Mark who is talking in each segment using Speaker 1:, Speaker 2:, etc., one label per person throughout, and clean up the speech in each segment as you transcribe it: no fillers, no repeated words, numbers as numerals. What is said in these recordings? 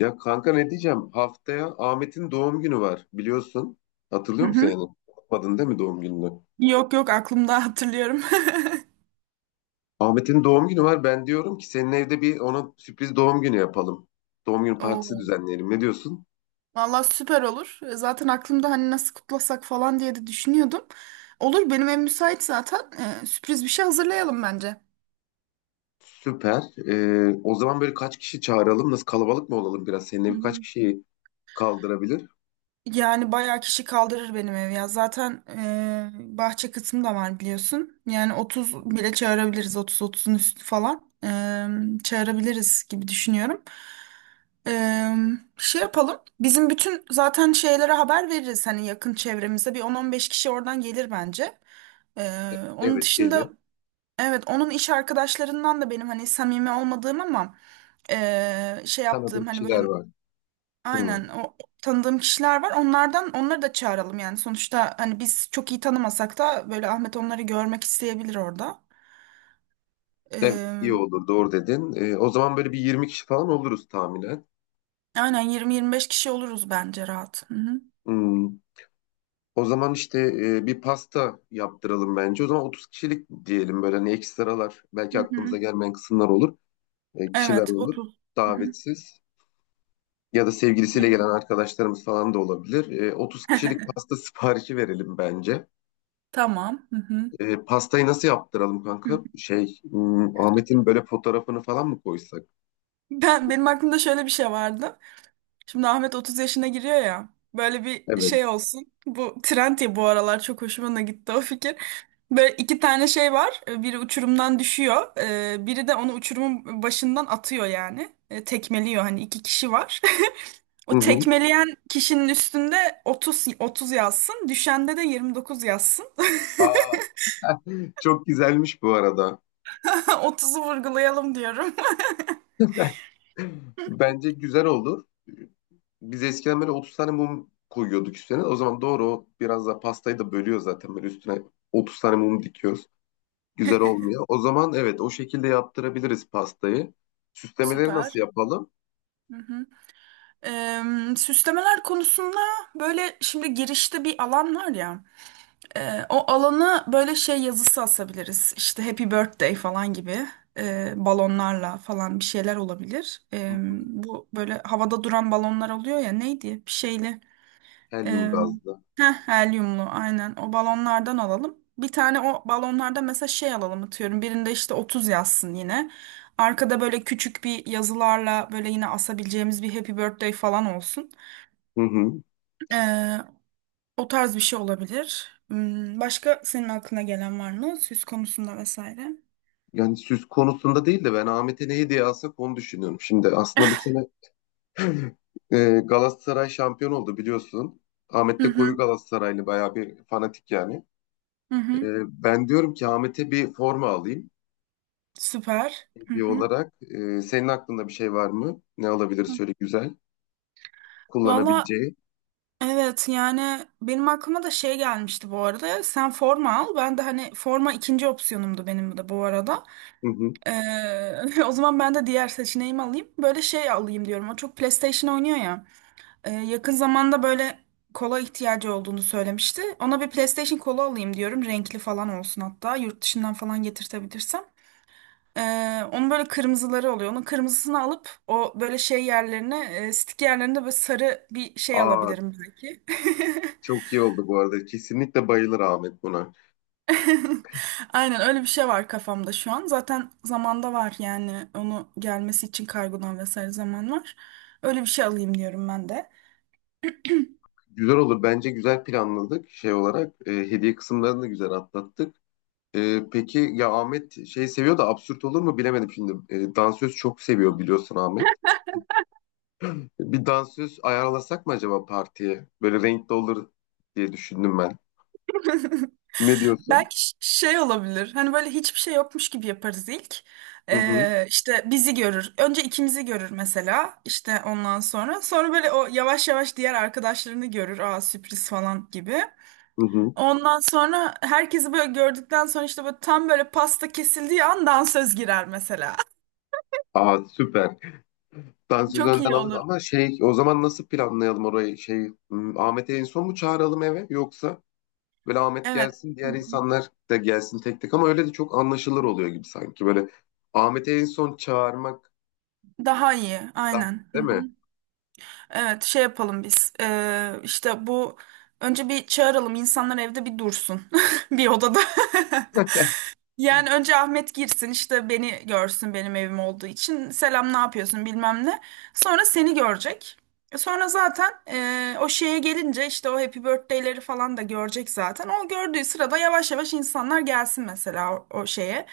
Speaker 1: Ya kanka, ne diyeceğim? Haftaya Ahmet'in doğum günü var, biliyorsun.
Speaker 2: Hı
Speaker 1: Hatırlıyor musun
Speaker 2: hı.
Speaker 1: yani? Unutmadın değil mi doğum gününü?
Speaker 2: Yok yok aklımda hatırlıyorum.
Speaker 1: Ahmet'in doğum günü var. Ben diyorum ki senin evde bir ona sürpriz doğum günü yapalım. Doğum günü partisi
Speaker 2: Oo.
Speaker 1: düzenleyelim. Ne diyorsun?
Speaker 2: Valla süper olur. Zaten aklımda hani nasıl kutlasak falan diye de düşünüyordum. Olur benim ev müsait zaten. Sürpriz bir şey hazırlayalım bence.
Speaker 1: Süper. O zaman böyle kaç kişi çağıralım? Nasıl, kalabalık mı olalım biraz? Senin
Speaker 2: Hı
Speaker 1: ev kaç
Speaker 2: hı.
Speaker 1: kişiyi kaldırabilir?
Speaker 2: Yani bayağı kişi kaldırır benim ev ya. Zaten bahçe kısmı da var biliyorsun. Yani 30 bile çağırabiliriz. 30-30'un üstü falan. Çağırabiliriz gibi düşünüyorum. Eee, şey yapalım. Bizim bütün zaten şeylere haber veririz. Hani yakın çevremize bir 10-15 kişi oradan gelir bence. Onun
Speaker 1: Evet, gelir.
Speaker 2: dışında, evet, onun iş arkadaşlarından da benim hani samimi olmadığım ama şey
Speaker 1: Tanıdığım
Speaker 2: yaptığım hani böyle
Speaker 1: kişiler var. Hmm.
Speaker 2: aynen o tanıdığım kişiler var. Onlardan onları da çağıralım yani. Sonuçta hani biz çok iyi tanımasak da böyle Ahmet onları görmek isteyebilir orada.
Speaker 1: Evet, iyi
Speaker 2: Eee,
Speaker 1: olur, doğru dedin. O zaman böyle bir 20 kişi falan oluruz tahminen.
Speaker 2: aynen 20-25 kişi oluruz bence rahat. Hı hı.
Speaker 1: Hmm. O zaman işte bir pasta yaptıralım bence. O zaman 30 kişilik diyelim, böyle hani ekstralar,
Speaker 2: Hı
Speaker 1: belki aklımıza
Speaker 2: hı.
Speaker 1: gelmeyen kısımlar olur. E, kişiler
Speaker 2: Evet,
Speaker 1: olur
Speaker 2: 30. Hı
Speaker 1: davetsiz ya da sevgilisiyle gelen
Speaker 2: hı.
Speaker 1: arkadaşlarımız falan da olabilir. 30 kişilik pasta siparişi verelim bence.
Speaker 2: Tamam. Hı hı.
Speaker 1: Pastayı nasıl yaptıralım kanka? Şey, Ahmet'in böyle fotoğrafını falan mı koysak?
Speaker 2: Benim aklımda şöyle bir şey vardı. Şimdi Ahmet 30 yaşına giriyor ya. Böyle bir şey
Speaker 1: Evet.
Speaker 2: olsun. Bu trend ya bu aralar çok hoşuma da gitti o fikir. Böyle iki tane şey var. Biri uçurumdan düşüyor. Biri de onu uçurumun başından atıyor yani. Tekmeliyor hani iki kişi var.
Speaker 1: Hı
Speaker 2: O
Speaker 1: hı.
Speaker 2: tekmeleyen kişinin üstünde 30 30 yazsın. Düşende de 29 yazsın.
Speaker 1: Aa, çok güzelmiş bu arada.
Speaker 2: 30'u vurgulayalım diyorum.
Speaker 1: Bence güzel olur. Biz eskiden böyle 30 tane mum koyuyorduk üstüne. O zaman doğru, o biraz da pastayı da bölüyor zaten. Böyle üstüne 30 tane mum dikiyoruz. Güzel olmuyor. O zaman evet, o şekilde yaptırabiliriz pastayı. Süslemeleri
Speaker 2: Süper.
Speaker 1: nasıl yapalım?
Speaker 2: Hı hı. Eee, süslemeler konusunda böyle şimdi girişte bir alan var ya. O alana böyle şey yazısı asabiliriz. İşte Happy Birthday falan gibi balonlarla falan bir şeyler olabilir. Bu böyle havada duran balonlar oluyor ya neydi? Bir şeyli.
Speaker 1: Helyum
Speaker 2: eee
Speaker 1: gazlı.
Speaker 2: helyumlu aynen o balonlardan alalım. Bir tane o balonlarda mesela şey alalım atıyorum. Birinde işte 30 yazsın yine. Arkada böyle küçük bir yazılarla böyle yine asabileceğimiz bir Happy Birthday falan olsun.
Speaker 1: Hı hı.
Speaker 2: Ee, o tarz bir şey olabilir. Başka senin aklına gelen var mı? Süs konusunda vesaire.
Speaker 1: Yani süs konusunda değil de ben Ahmet'e ne hediye alsak onu düşünüyorum. Şimdi aslında bu sene Galatasaray şampiyon oldu biliyorsun. Ahmet
Speaker 2: Hı
Speaker 1: de
Speaker 2: hı,
Speaker 1: koyu Galatasaraylı, bayağı bir fanatik yani.
Speaker 2: hı hı.
Speaker 1: Ben diyorum ki Ahmet'e bir forma alayım
Speaker 2: Süper. Hı
Speaker 1: hediye
Speaker 2: hı.
Speaker 1: olarak. Senin aklında bir şey var mı? Ne alabilir şöyle güzel
Speaker 2: Valla,
Speaker 1: kullanabileceği?
Speaker 2: evet, yani benim aklıma da şey gelmişti bu arada. Sen forma al. Ben de hani forma ikinci opsiyonumdu benim de bu arada.
Speaker 1: Hı hı.
Speaker 2: O zaman ben de diğer seçeneğimi alayım. Böyle şey alayım diyorum. O çok PlayStation oynuyor ya. Yakın zamanda böyle kola ihtiyacı olduğunu söylemişti. Ona bir PlayStation kola alayım diyorum. Renkli falan olsun hatta. Yurt dışından falan getirtebilirsem. Onun böyle kırmızıları oluyor. Onun kırmızısını alıp o böyle şey yerlerine, stick yerlerinde böyle sarı bir şey
Speaker 1: Aa,
Speaker 2: alabilirim belki.
Speaker 1: çok iyi oldu bu arada. Kesinlikle bayılır Ahmet buna.
Speaker 2: Aynen öyle bir şey var kafamda şu an. Zaten zamanda var yani onu gelmesi için kargodan vesaire zaman var. Öyle bir şey alayım diyorum ben de.
Speaker 1: Güzel olur. Bence güzel planladık şey olarak. Hediye kısımlarını da güzel atlattık. Peki ya Ahmet şey seviyor da, absürt olur mu bilemedim şimdi. Dansöz çok seviyor biliyorsun, Ahmet. Bir dansöz ayarlasak mı acaba partiye? Böyle renkli olur diye düşündüm ben. Ne diyorsun?
Speaker 2: Belki şey olabilir. Hani böyle hiçbir şey yokmuş gibi yaparız ilk.
Speaker 1: Hı hı.
Speaker 2: İşte bizi görür. Önce ikimizi görür mesela. İşte ondan sonra. Sonra böyle o yavaş yavaş diğer arkadaşlarını görür. Aa, sürpriz falan gibi.
Speaker 1: Hı hı.
Speaker 2: Ondan sonra herkesi böyle gördükten sonra işte böyle tam böyle pasta kesildiği an dansöz girer mesela.
Speaker 1: Aa, süper. Dansöz
Speaker 2: Çok
Speaker 1: önden
Speaker 2: iyi
Speaker 1: alırız
Speaker 2: olur.
Speaker 1: ama şey, o zaman nasıl planlayalım orayı? Şey, Ahmet'i en son mu çağıralım eve, yoksa böyle Ahmet
Speaker 2: Evet.
Speaker 1: gelsin diğer insanlar da gelsin tek tek, ama öyle de çok anlaşılır oluyor gibi sanki. Böyle Ahmet'i en son çağırmak
Speaker 2: Daha iyi.
Speaker 1: daha,
Speaker 2: Aynen. Hı
Speaker 1: değil mi?
Speaker 2: hı. Evet, şey yapalım biz. İşte bu, önce bir çağıralım, insanlar evde bir dursun. Bir odada. Yani önce Ahmet girsin işte beni görsün benim evim olduğu için. Selam ne yapıyorsun bilmem ne. Sonra seni görecek. Sonra zaten o şeye gelince işte o Happy Birthday'leri falan da görecek zaten. O gördüğü sırada yavaş yavaş insanlar gelsin mesela o şeye.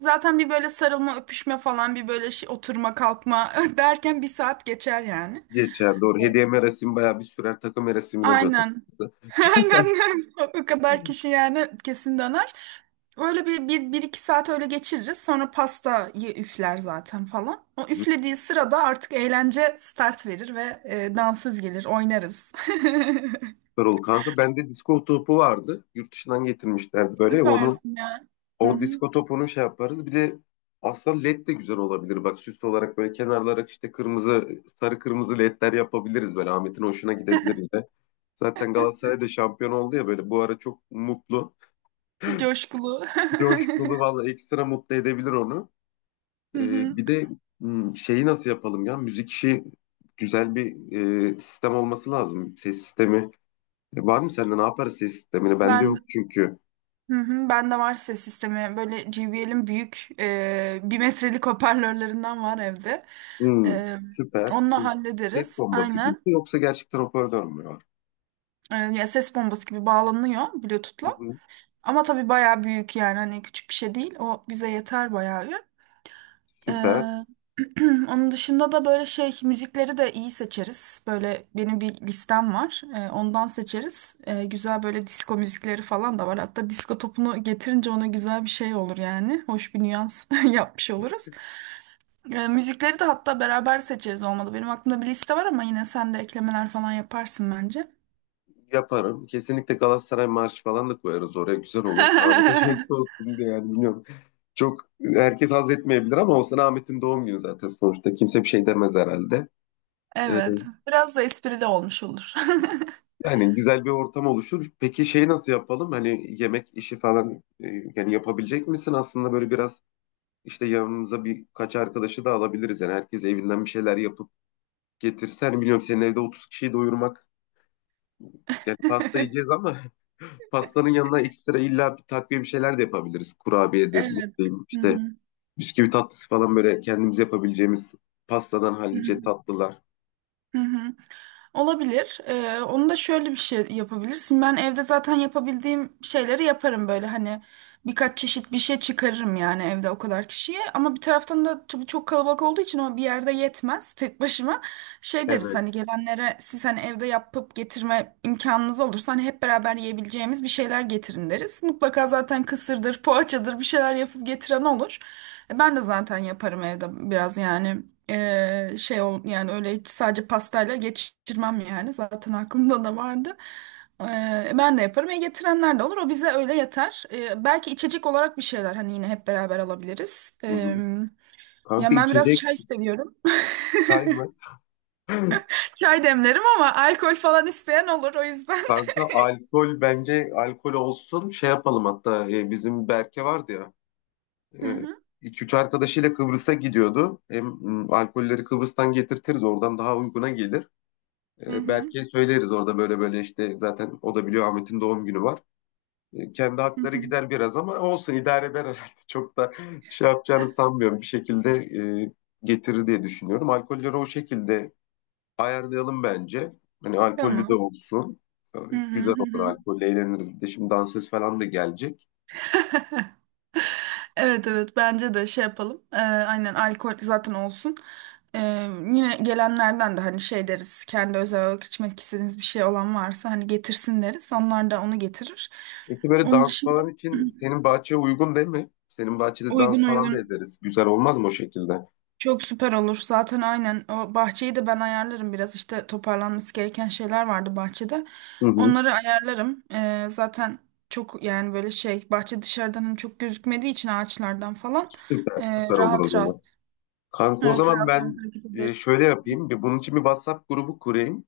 Speaker 2: Zaten bir böyle sarılma öpüşme falan bir böyle şey, oturma kalkma derken bir saat geçer yani.
Speaker 1: Geçer, doğru.
Speaker 2: Evet.
Speaker 1: Hediye merasimi bayağı bir sürer, takım merasimine döner.
Speaker 2: Aynen. Aynen o kadar kişi yani kesin döner. Öyle bir iki saat öyle geçiririz. Sonra pastayı üfler zaten falan. O üflediği sırada artık eğlence start verir ve dansöz gelir, oynarız.
Speaker 1: Süper oldu kanka. Bende disko topu vardı. Yurt dışından getirmişlerdi böyle. Onu,
Speaker 2: Süpersin ya. Hı
Speaker 1: o
Speaker 2: hı.
Speaker 1: disko topunu şey yaparız. Bir de aslında led de güzel olabilir. Bak, süs olarak böyle kenarlara işte kırmızı, sarı kırmızı ledler yapabiliriz böyle. Ahmet'in hoşuna gidebilir yine. Zaten Galatasaray da şampiyon oldu ya, böyle bu ara çok mutlu.
Speaker 2: Coşkulu.
Speaker 1: Coşkulu valla, ekstra mutlu edebilir onu.
Speaker 2: Hı hı.
Speaker 1: Bir de şeyi nasıl yapalım ya? Müzik işi, güzel bir sistem olması lazım. Ses sistemi. E, var mı sende, ne yaparız ses sistemini? Bende yok
Speaker 2: Ben
Speaker 1: çünkü.
Speaker 2: hı hı. Ben de var ses sistemi. Böyle JBL'in büyük bir metrelik hoparlörlerinden var evde.
Speaker 1: Hmm,
Speaker 2: E,
Speaker 1: süper.
Speaker 2: onunla
Speaker 1: Bir ses
Speaker 2: hallederiz.
Speaker 1: bombası gibi
Speaker 2: Aynen.
Speaker 1: mi, yoksa gerçekten hoparlör mü var?
Speaker 2: Ya ses bombası gibi bağlanıyor
Speaker 1: Hı
Speaker 2: Bluetooth'la.
Speaker 1: hı.
Speaker 2: Ama tabii bayağı büyük yani hani küçük bir şey değil. O bize yeter bayağı bir. E,
Speaker 1: Süper.
Speaker 2: Onun dışında da böyle şey müzikleri de iyi seçeriz. Böyle benim bir listem var. Ondan seçeriz. Güzel böyle disco müzikleri falan da var. Hatta disco topunu getirince ona güzel bir şey olur yani. Hoş bir nüans yapmış oluruz. Müzikleri de hatta beraber seçeriz olmadı. Benim aklımda bir liste var ama yine sen de eklemeler falan yaparsın bence.
Speaker 1: Yaparım. Kesinlikle Galatasaray marşı falan da koyarız oraya. Güzel olur. Ahmet'e jest olsun diye yani, bilmiyorum. Çok, herkes haz etmeyebilir ama olsun, Ahmet'in doğum günü zaten sonuçta. Kimse bir şey demez herhalde. Ee,
Speaker 2: Evet. Biraz da esprili olmuş olur.
Speaker 1: Yani güzel bir ortam oluşur. Peki şey nasıl yapalım? Hani yemek işi falan, yani yapabilecek misin? Aslında böyle biraz işte yanımıza birkaç arkadaşı da alabiliriz. Yani herkes evinden bir şeyler yapıp getirsen, biliyorum senin evde 30 kişiyi doyurmak. Yani pasta yiyeceğiz ama pastanın yanına ekstra illa bir takviye bir şeyler de yapabiliriz. Kurabiyedir, ne
Speaker 2: Evet.
Speaker 1: bileyim
Speaker 2: Hı
Speaker 1: işte
Speaker 2: hı.
Speaker 1: bisküvi tatlısı falan, böyle kendimiz yapabileceğimiz pastadan
Speaker 2: Hı
Speaker 1: hallice
Speaker 2: hı.
Speaker 1: tatlılar.
Speaker 2: Hı hı. Olabilir. Onu da şöyle bir şey yapabilirsin. Ben evde zaten yapabildiğim şeyleri yaparım böyle hani birkaç çeşit bir şey çıkarırım yani evde o kadar kişiye. Ama bir taraftan da tabii çok kalabalık olduğu için o bir yerde yetmez tek başıma. Şey deriz
Speaker 1: Evet.
Speaker 2: hani gelenlere siz hani evde yapıp getirme imkanınız olursa hani hep beraber yiyebileceğimiz bir şeyler getirin deriz. Mutlaka zaten kısırdır, poğaçadır bir şeyler yapıp getiren olur. Ben de zaten yaparım evde biraz yani şey ol yani öyle hiç sadece pastayla geçirmem yani zaten aklımda da vardı. E, ben de yaparım. Getirenler de olur. O bize öyle yeter. Belki içecek olarak bir şeyler hani yine hep beraber alabiliriz.
Speaker 1: Hı
Speaker 2: E,
Speaker 1: hı. Kanka
Speaker 2: ya ben biraz
Speaker 1: içecek
Speaker 2: çay seviyorum.
Speaker 1: çay mı?
Speaker 2: Çay demlerim ama alkol falan isteyen olur o yüzden.
Speaker 1: Kanka alkol, bence alkol olsun. Şey yapalım hatta, bizim Berke vardı ya.
Speaker 2: Hı
Speaker 1: E,
Speaker 2: hı.
Speaker 1: 2 3 arkadaşıyla Kıbrıs'a gidiyordu. Hem alkolleri Kıbrıs'tan getirtiriz, oradan daha uyguna gelir.
Speaker 2: Hı
Speaker 1: E,
Speaker 2: hı.
Speaker 1: Berke'ye söyleriz, orada böyle böyle işte, zaten o da biliyor Ahmet'in doğum günü var. E, kendi
Speaker 2: Hı
Speaker 1: hakları
Speaker 2: hı.
Speaker 1: gider biraz ama olsun, idare eder herhalde. Çok da şey yapacağını sanmıyorum. Bir şekilde e, getirir diye düşünüyorum. Alkolleri o şekilde ayarlayalım bence. Hani alkollü de
Speaker 2: Tamam.
Speaker 1: olsun. E,
Speaker 2: Hı hı.
Speaker 1: Güzel
Speaker 2: Hı
Speaker 1: olur,
Speaker 2: hı.
Speaker 1: alkolle eğleniriz. Bir de şimdi dansöz falan da gelecek.
Speaker 2: Evet, evet, bence de şey yapalım. Aynen alkol zaten olsun. Ee, yine gelenlerden de hani şey deriz. Kendi özel olarak içmek istediğiniz bir şey olan varsa hani getirsin deriz. Onlar da onu getirir.
Speaker 1: Peki böyle
Speaker 2: Onun
Speaker 1: dans
Speaker 2: dışında
Speaker 1: falan için senin bahçeye uygun değil mi? Senin bahçede
Speaker 2: uygun
Speaker 1: dans falan da
Speaker 2: uygun
Speaker 1: ederiz. Güzel olmaz mı o şekilde?
Speaker 2: çok süper olur. Zaten aynen o bahçeyi de ben ayarlarım biraz. İşte toparlanması gereken şeyler vardı bahçede.
Speaker 1: Hı hı.
Speaker 2: Onları ayarlarım. Zaten çok yani böyle şey bahçe dışarıdan hani çok gözükmediği için ağaçlardan falan
Speaker 1: Süper, süper olur o
Speaker 2: rahat rahat.
Speaker 1: zaman. Kanka, o
Speaker 2: Evet,
Speaker 1: zaman
Speaker 2: rahat rahat
Speaker 1: ben
Speaker 2: hareket ederiz.
Speaker 1: şöyle yapayım. Bir, bunun için bir WhatsApp grubu kurayım.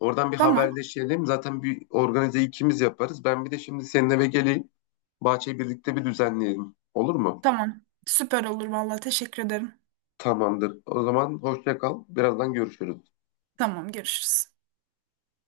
Speaker 1: Oradan bir
Speaker 2: Tamam.
Speaker 1: haberleşelim. Zaten bir organize ikimiz yaparız. Ben bir de şimdi senin eve geleyim. Bahçeyi birlikte bir düzenleyelim. Olur mu?
Speaker 2: Tamam. Süper olur vallahi, teşekkür ederim.
Speaker 1: Tamamdır. O zaman hoşça kal. Birazdan görüşürüz.
Speaker 2: Tamam, görüşürüz.